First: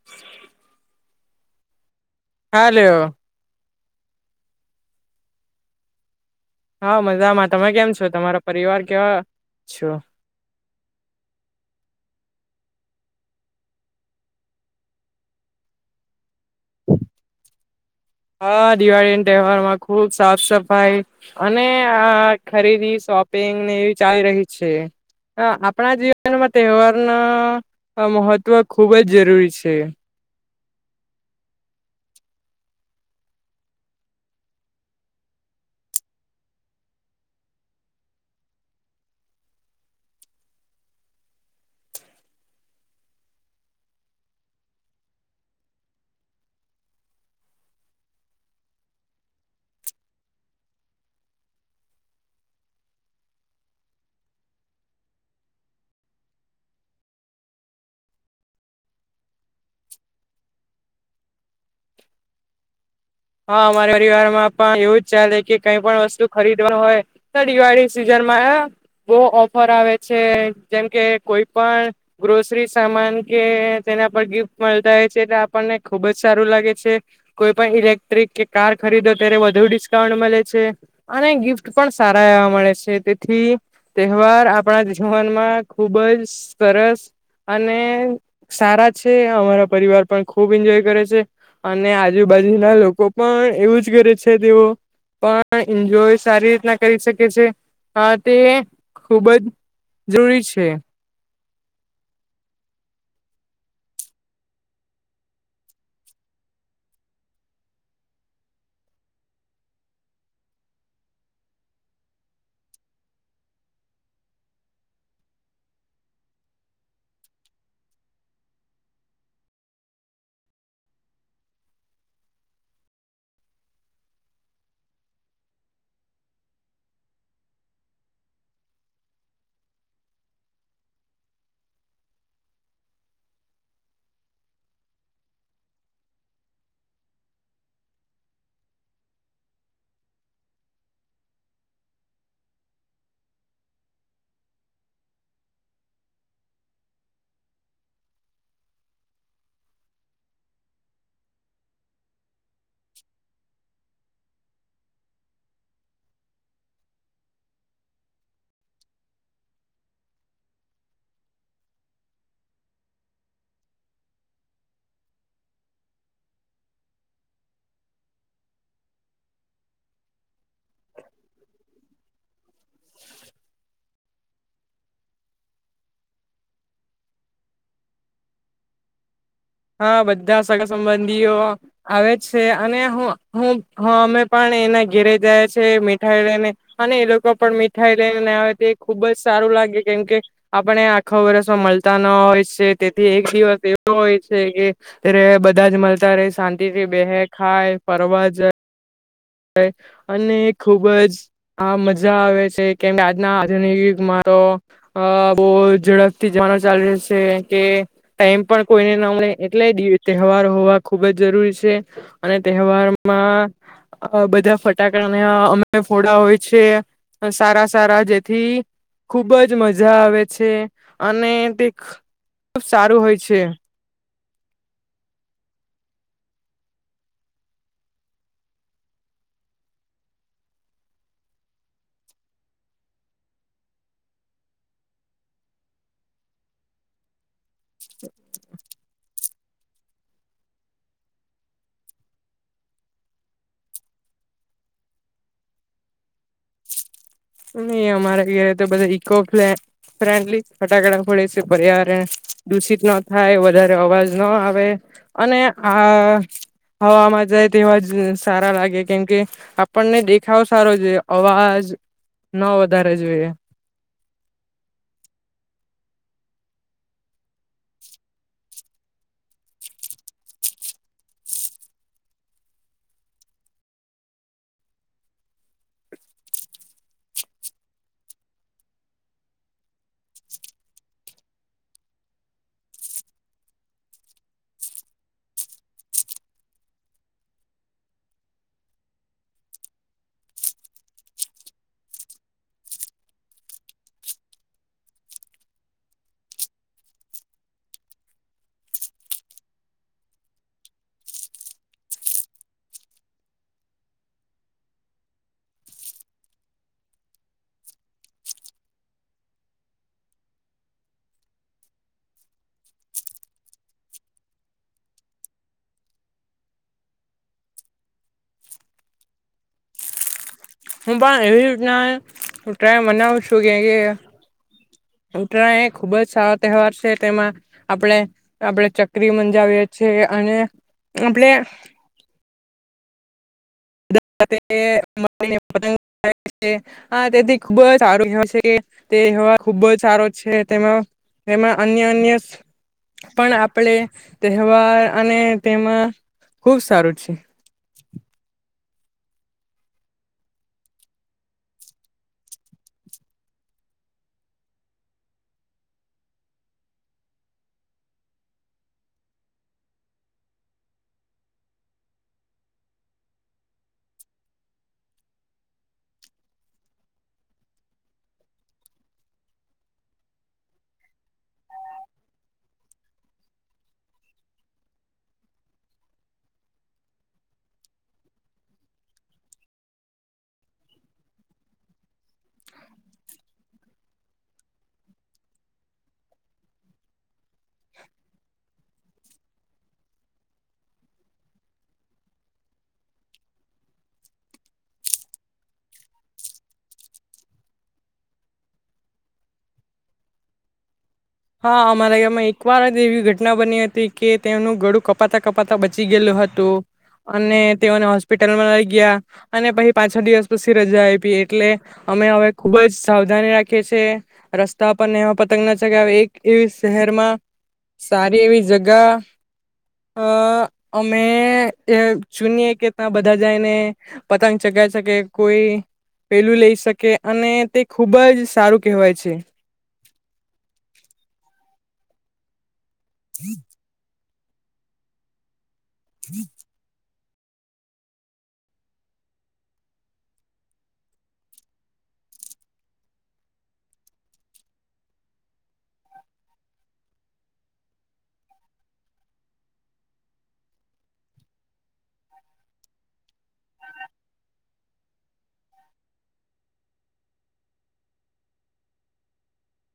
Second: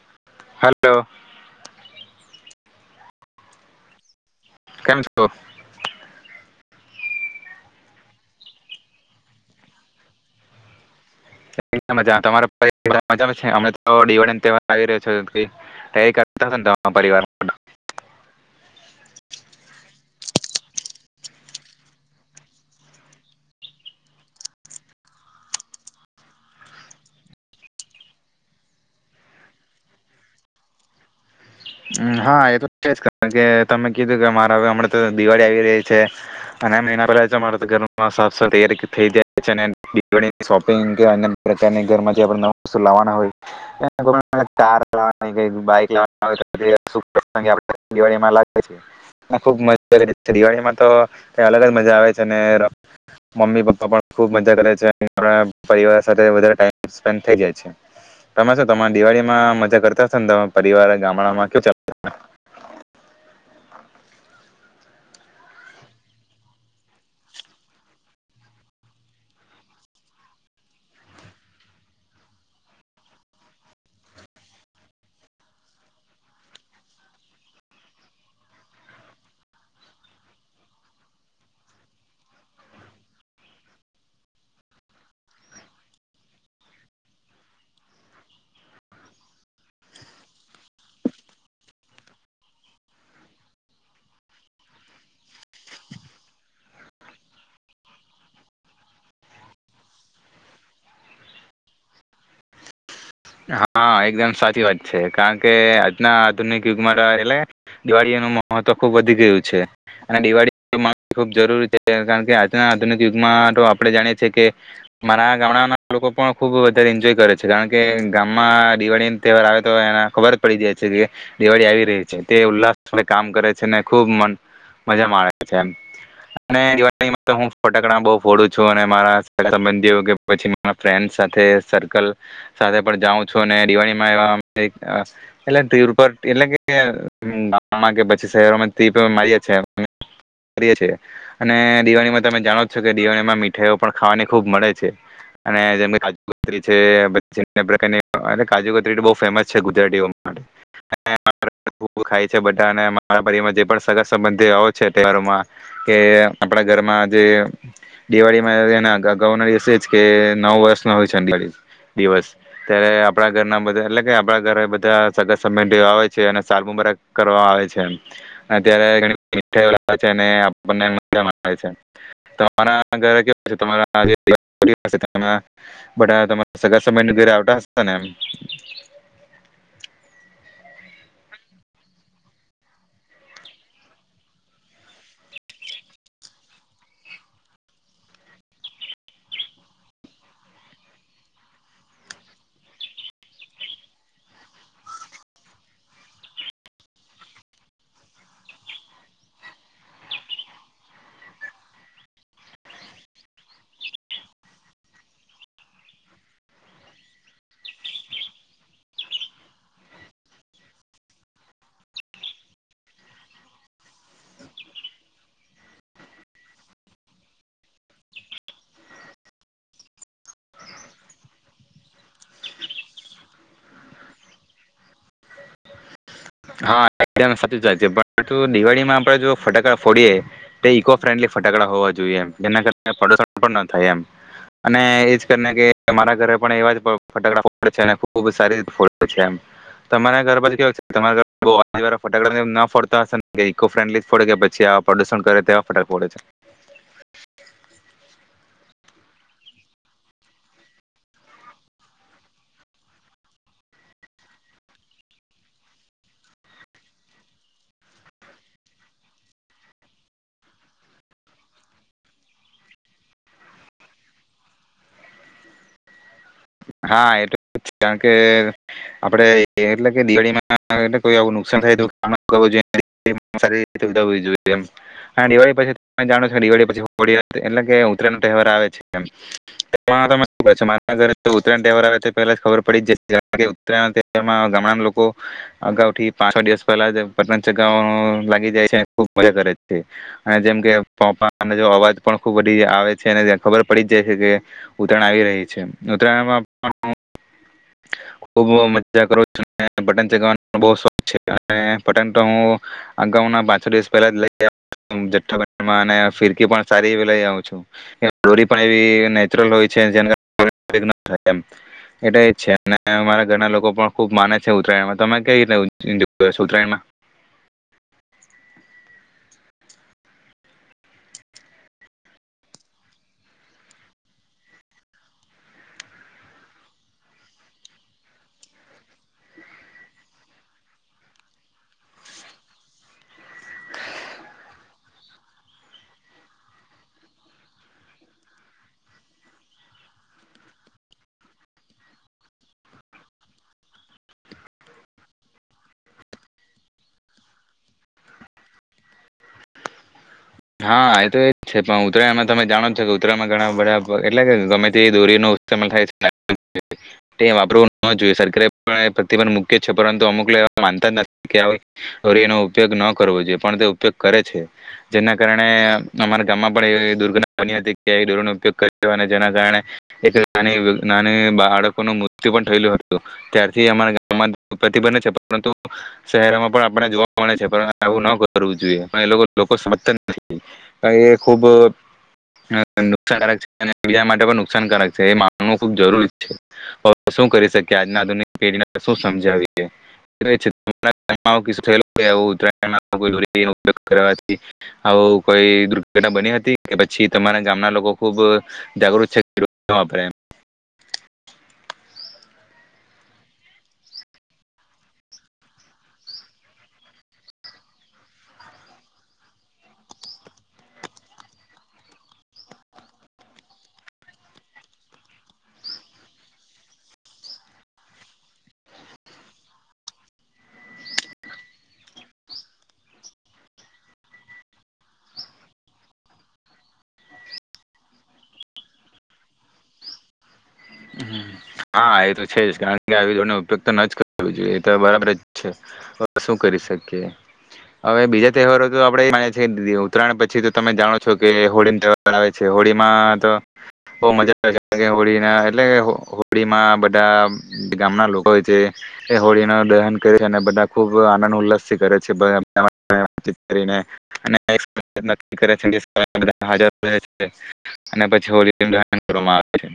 [inaudible] Hello. Hello. કેમ છો? હઅ, મજામાં. તમે કેમ છો? તમારા પરિવાર કેવા છો? હઅ મજા, તમારા પરિવાર મજામાં છે, અમે તો દિવાળીન તહેવાર આવી રહ્યો છ તી તૈયારી કરતા હશોને તમારા પરિવાર [unintelligible] હઅ, દિવાળીન તહેવારમાં ખુબ સાફ-સફાઈ - અને આ ખરીદી શોપિંગને એવી ચાલી રહી છે. હઅ, આપડા જીવનમાં તહેવાર ના મહત્વ ખુબ જ જરૂરી છે. હા, એ તો છે જ કે જે તમે કીધું કે માર હવે હમણા તો દિવાળી આવી રહી છે અનેમ એના પહેલા જ અમારે તો ઘરમાં સાફ સ તૈયારી થઈ જાય છે ને દીવાળી શોપિંગ કે અન્ય પ્રકારની ઘરમાં જે આપડે નવ વસ્તુ લાવાના હોય એના પ્રમાણે કાર લાવાની કઈક બાઈક લાવાના હોય [unintelligible] શુભ પ્રસંગ આપડે દિવાળીમાં લાવીએ છે. અને ખુબ મજા કરીએ. દિવાળીમાં તો કઈ અલગ જ મજા આવે છે અને મમ્મી-પપ્પા પણ ખુબ મજા કરે છે, અને પરિવાર સાથે વધારે ટાઈમ સ્પેન્ડ થઈ જાય છે. તમે શું તમાર દિવાળીમાં મજા કરતા હશોન, તમાર પરિવાર ગામડામાં કેવું ચા હા, અમારે પરિવારમાં પણ એવું જ ચાલે કે કઈ પણ વસ્તુ ખરીદવા હોય તો દિવાળી સિઝનમાં બઉ ઓફર આવે છે જેમ કે કોઈ પણ ગ્રોસરી સામાન કે તેના પર ગિફ્ટ મલતા હોય છે એટલે આપણને ખુબ જ સારું લાગે છે. કોઈ પણ ઇલેક્ટ્રિક કે કાર ખરીદો ત્યારે વધુ ડિસ્કાઉન્ટ મલે છે. અને ગિફ્ટ પણ સારા એવા મળે છે તેથી તહેવાર આપડા જીવનમાં ખુબ જ સરસ અને સારા છે અમારા પરિવાર પણ ખૂબ એન્જોય કરે છે અને આજુબાજુના લો કો પણ એવું જ કરે છે તેઓ પણ એન્જોય સારી રીતના કરી શકે છે, પણ તે ખુબ જ જરૂરી છે. હા, એકદમ સાચી વાત છે, કારણ કે આજના આધુનિક યુગમાં ત એટલે દિવાળીએનું મહત્વ ખુબ વધી ગયું છે. અને દિવાળીમાં ખૂબ જરૂરી છે કારણ કે આજના આધુનિક યુગમાં તો આપડે જાણીએ છીએ કે મારા ગામડાના લોકો પણ ખુબ વધારે એન્જોય કરે છે કારણ કે ગામમાં દિવાળીન તહેવાર આવે તો એના ખબર પડી જાય છે કે દિવાળી આવી રહી છે. તે ઉલ્લાસળે કામ કરે છે ને ખુબ મન મજા માણે છે એમ. અને દિવાળીમાં તો હું ફટકડા બઉ ફોડું છું, અને મારા સગા-સબંધીઓ કે પછી મારા ફ્રેન્ડ સાથે સર્કલ સાથે પણ જાઉ છું, દિવાળીમાં એવા એક અ એટલે ધીર ઉપર એટલે કે ગામમાં કે પછી શહેરોમાંથી તો મળયાં છે કરીએ છીએ, અને દિવાળીમાં તમે જાણો છો કે દિવાળીમાં મીઠાઈઓ પણ ખાવાની ખુબ મળે છે. અને જેમ કે કાજુ કતરી છે [unintelligible] અનેક પ્રકારની અરે કાજુ કતરી તો બઉ ફેમસ છે ગુજરાતીઓ માટે અને [unintelligible] ખાય છે બધાને મારા પરિવરમાં જે પણ સગા-સંબંધીઓ આવે છે તહેવારોમાં કે આપડા ઘરમાં જે દિવાળીમાં એવુ એના અગ-ગ-ગાઉના દિવસે જ કે નવ વર્ષનું હોય છે દિવાળી દિવસ. ત્યારે આપડા ઘરના બધા એટલે કે આપડા ઘરે બધા સગા-સબંધીઓ આવે છે અને સાલમુબારક કરવા આવે છે એમ. અત્યાર [unintelligible] તમારા ઘરે કેવા તમારા [unintelligible] બટ તમારે સગા સમય ઘેરે આવતા હશે ને એમ. હા બધા સગા સંબંધીઓ આવે જ છે અને હું અમે પણ એના ઘેરે જયા છે મીઠાઈ લને. અને એ લોકો પણ મીઠાઈ લઈને આવે તે ખુબ જ સારું લાગે કેમ કે આપણે આખો વર્ષમાં મળતા ન હોય છે તેથી એક દિવસ એવો હોય. કે, ર બધા જ મળતા ર શાંતિ થી બેહે ખાય ફરવા જાય. અને ખુબ જ હા મજા આવે છે કેમ આજના આધુનિક મારો અ બહુ ઝડપથી જમાનો ચાલી રહ છે કે ટાઈમ પણ કોઈને ના મળ મળે એટલે તહેવાર હોવા ખુબ જ જરૂરી છે. અને તહેવારમાં અ બધા ફટાકડાને અમે ફોડાા હોય છે, સારા સારા જેથી ખુબ જ મજા આવે છે, અને તે ખબ સારું હોય છે. હા એકમ સાચી વાત છે પણ દિવાળીમાં આપે જો ફટાકડા ફોડીયએ. તે ઇકો ફ્રેન્ડલી ફટકડા હોવા જોઈએ એમ જેના કારટો પણ થાય એમ. અને એજ કરીને કે તમારા ઘરે પણ એવા જ ફટાકડા ફડે છે અને ખુબ સારી રીતે ફો છે, એમ તમારા ઘરછ કેવાય તમા બઉ આવાર ફટાકડા ના ફડતા હશે ને ઈકો ફ્રેન્ડલી ફડે કે પી આવા પ્રદુષણ કરે તેવા ફટાક ફડે છે? નહી અમારે ઘ તો બધા ઇકો પ્લે ફ્રેન્ડલી ફટાકડા ખોલે છે પર્યાવરણ દૂષિત ન થાય વધારે અવાજ ન આવે. અને આ હવામાં જાય તેવા જ સારા લાગે કેમકે. આપણને દેખાવો સારો છે અવાજ ન વધારે જોઈએ. હા એટ કારણ કે આપડણે એટલે કે દિવાળીમાં એ કોઈ આવું નુકસાન થાય તો જોઈ. એ સારી રીતે બધા હોવી જોઈએ એમ. હા દિવાળી પછી તમે જાણો છો કે દિવાળી પછી હોળી એટલે કે ઉત્તરાય નો તહેવાર આવે છેમ. એ શ મારા ઘ [unintelligible] તો ઉતયણ તહેવાર આવે તો પહેલા જ ખબર પડી જ ઉતયણમાં ગામડાના લોકો. અગાઉથી પાંચ છ દિવસ પહેલા પટ ચગાવવા લાગી જાય છે ખુબ મજા કરે છે. અને જેમ કે પોપા અવાજ પણ ખુબ બધી આવે છે અને ખબર પડી જ જાય છે કે ઉત્તરાયણ આવી રહી છે, ઉત્તરાયણમાં પણ [inaudible] ખૂબ મજા કરું છ પતંગ ચગાવવાનો શોખ છે પતંગ તો હું અગાઉ ના પાંછો દિવસ પહેલા જ લઈ્ ફિરકી પણ સારી લઈ આવું છું. દોરી પણ એ નેચરલ હોય છે જે એટ છે અને અરા ઘરના લોકો પણ ખુબ માને છે ઉત્તરાયણમાં તમે કઈ રીતે ઉત્તરાયણમાં? હું પણ એવી રના ટ્રાય મનાવ છું કે કે ઉતરાય એ ખુબ જ સારો તહેવાર છે તેમાં આપણે આપડે ચક્રી મંજાવીએ છીએ અને આપણે તે પત [unintelligible] હા તેથી ખુબ જ સારું છે તેવા ખુબ જ સારો છે, તેમાં એમાં અન્ય અન્ય પણ આપડે તહેવાર અને તેમાં ખુબ સારું છે. હા એ તો એજ છે પણ ઉત્તરાય એમાં તમે જાણોો કે ઉત્તરાયમાં ઘણા બધા એટલે કે ગમે તે દોરી ન સમમે થાય છે [unintelligible] તે વાપરવું ન જોઈએ સરકારે પણ પ્રતિભંધ મુૂક્ય છે પરંતુ અમુક લોકો એ માનતા જ નથી કે એનો ઉપયોગ ન કરવો જોઈએ પણ તે ઉપયોગ કરે છે. જેના કારણે અમારા ગામમાં પણ એવી દુર્ઘટના બની હતી કે ડોરનો ઉપયોગ કર્યો અને જેના કારણે એક નાની નાની બાળકોનું મૃત્યુ પણ થયેલુ હતુ. ત્યારથી અમારા ગામમાં પ્રતિબંધ છે, પરંતુ શહેરમાં પણ આપણે જોવા મળે છે, પણ આવું ન કરવું જોઈએ પણ એ લોકો એ ખૂબ નુકસાનકારક છે અને બીજા માટે પણ નુકસાનકારક છે એ માનવું ખુબ જરૂરી છે. હ શું કરી શકીએ આજ આધુનિક પેઢીને શું સમજાવીએ થય આવું કોઈ દુર્ઘટના બની હતી કે પછી તમારા ગામના લોકો ખુબ જાગૃત છે. હા અમારા ગામમાં એક વાર જ એવી ઘટના બની હતી કે તેનું ગળું કપાતા કપાતા બચી ગયેું હતુ. અને તેઓને હોસ્પિટલમાં લઈ ગયા અને પછી પાછ દિવસ પછી રજા આપી એટલે અમે હવે ખુબ જ સાવધાની રાખીએ છીએ. રસ્તા પરને એવા પતંગ ના ચગ્યા એક એવી શહેરમાં સારી એવી જગા. અ અમે જોૂનીએ કે ત્યાં બધા જાયને પતંગ ચગાવી શકીએ છે, કે કોઈ પેલું લઈ શકે અને તે ખુબ જ સાર કહેવાય છે. હા એ તો છે જ કારણ કે આવી જોડ ઉપયોગ તો બીજુ એ તો બરાબર શું કરી શકીએ. હવે, બીજા તહેવારો તો આપણે એ માની ઉત્તરાયણ પછી તો તમે જાણો છો, કે હોળી ત આવે છે. હોળીમાં તો બહું મજા આવે છે કારણ હોળીના એટલે હોળીમાં બધા ગામના લોકો હોય છે. એ હોળીનું દહન કરે છે અને બધા ખુબ આનંદ ઉલ્લાસથી કરે છે. [inaudible] અને પછી હોળીનું દહન કરવામાં આવે છે.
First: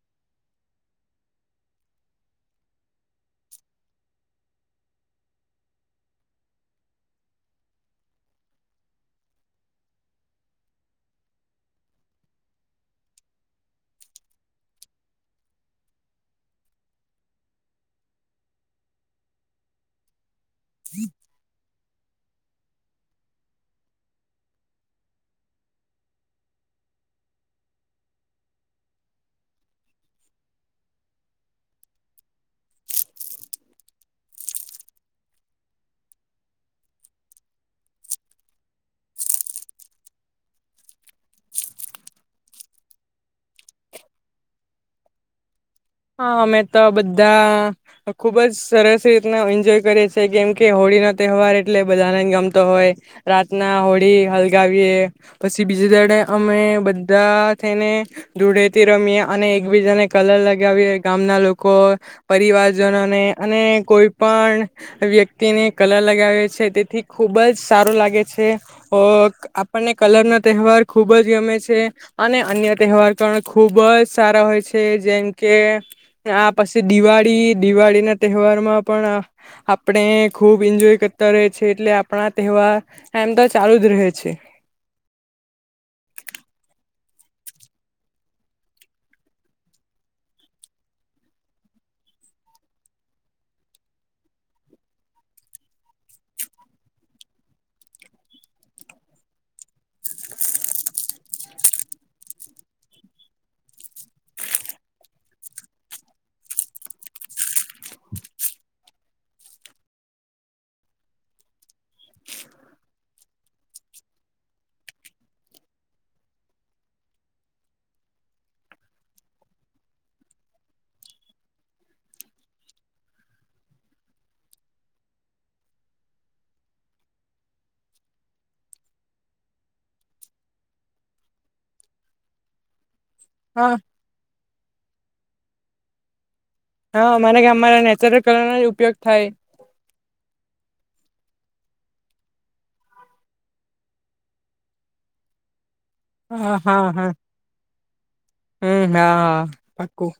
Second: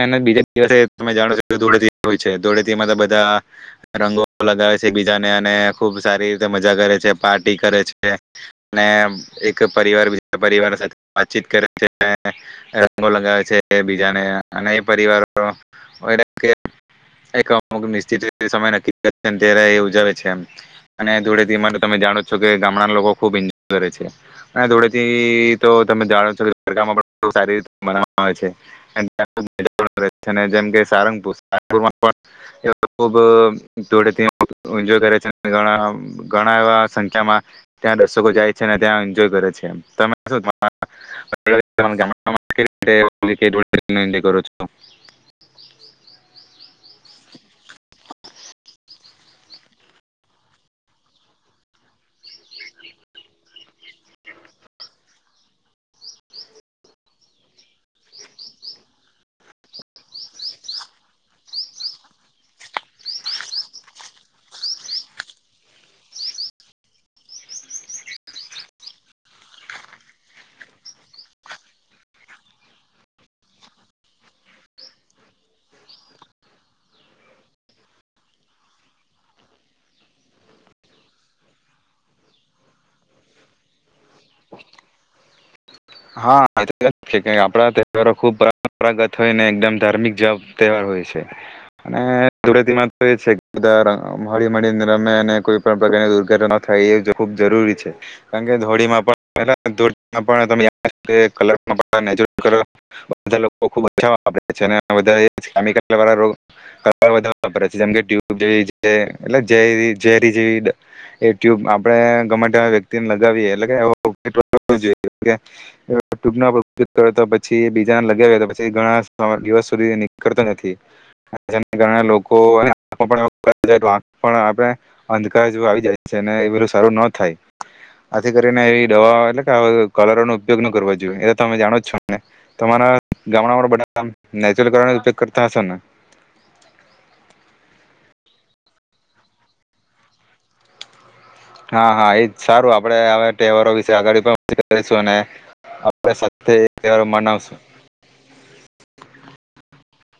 અને બીજે દિવસે તમે જાણો છો કે ધૂળેટી હોય છે, ધૂળેટીમા બધા રંગો લગાવે છે, બીજાને અને ખુબ સારી રીતે મજા કરે છે, પાર્ટી કરે છે. એક પરિવાર બીજા પરિવાર સાથે વાતચીત કરે છે. રંગો લગાવે છે, બીજાને અને એ પરિવારો કે એક અમુક નિશ્ચિત સમય નક્કી કરે ત્યારે એ ઉજાવે છે, એમ અને ધૂળેટી ધીમા તમે, જાણો છો કે ગામડાના લોકો ખુબ એન્જોય કરે છે. ના ધૂળેટી તો તમે જાનો છો, પણ સારી રીતે મનાવામાં આવે છે. જેમ કે સારંગપુર, સારંગપુરમાં પણ ત્યાં ખૂબ ધૂળેટી એન્જોય કરે છે, અને ઘણા એવા સંખ્યામાં ત્યાં દર્શકો જાય છે અને ત્યાં એન્જોય કરે છે. તમે શુ [inaudible] હા, મે તો બધા ખૂબ જ સરસ રીતના એન્જોય કરે છે, કેમ કે હોળીનો તહેવાર એટલે બધાને જ ગમતો હોય. રાતના હોળી હલગાવીએ પછી બીજા દિવસે અમે બધા થઈને ધૂળેટી રમીએ અને એકબીજાને કલર લાગા વીએ ગામના લોકો, પરિવારજનોને અને કોઈ પણ વ્યક્તિને કલાર લગાવે છે તેથી ખૂબ જ સારું લાગે છે. ઓ આપણને કલર ના તહેવાર ખુબ જ ગમે છે. અને અન્ય તહેવાર પણ ખુબ જ સારા હોય છે, જેમ કે આ પછી દિવાળી, દિવાળીના તહેવારમાં પણ આપણે ખૂબ એન્જોય કરતા રહીએ છે, એટલે આપણા તહેવાર એમ તો ચાલુ જ રહે છે. હા, આપડા તહેવારો ખુબ પરંપરાગત હોય ને એકદમ ધાર્મિક તહેવાર હોય છે. અને ધળેટીમાં તો એ છે બધા મળીને રમેને કોઈ પ્રકારની દુર્ઘટના ન થાય એ ખુબ જરૂરી છે. કારણ કે ધૂળેટીમાં પણ તો [unintelligible] બધા લોકો ખુબ [unintelligible] છે બધા મળીને લોકો [unintelligible] એટલે જેવી એ ઝેરી જેવી એ ટ્યુબ આપણે ગમે તેવી વ્યક્તિને લગાવીએ એટલે કે જોઈ કે ટ્યુબ ઉપયોગ કરે પછી બીજા લગાવ્યા પછી ઘણા દિવસ સુધી નીકળતો નથી. જેને કારણે લોકો આપણે અંધકાર જેવ આવી જાય છે, એ બધું સારું ન થાય. આથી કરીને એવી દવા એટલે કે કલરો નો ઉપયોગ ન કરવા જોઈએ એ તમે જાણો જ છો ને? તમારા ગામડામાં હા બધા નેચ્લર કલર નો ઉપયોગ કરતા હોય ને? હા, અમારા ગામમાં નેચરલ કલરનો જ ઉપયોગ થાય. હા, હા એજ સારું આપડે હવે તહેવારો વિશે આગળ પણ વાત કરીશું ને આપડે સાથે હા એક હા તહેવાર હા મનાવશું. હમ હા હા પાકું.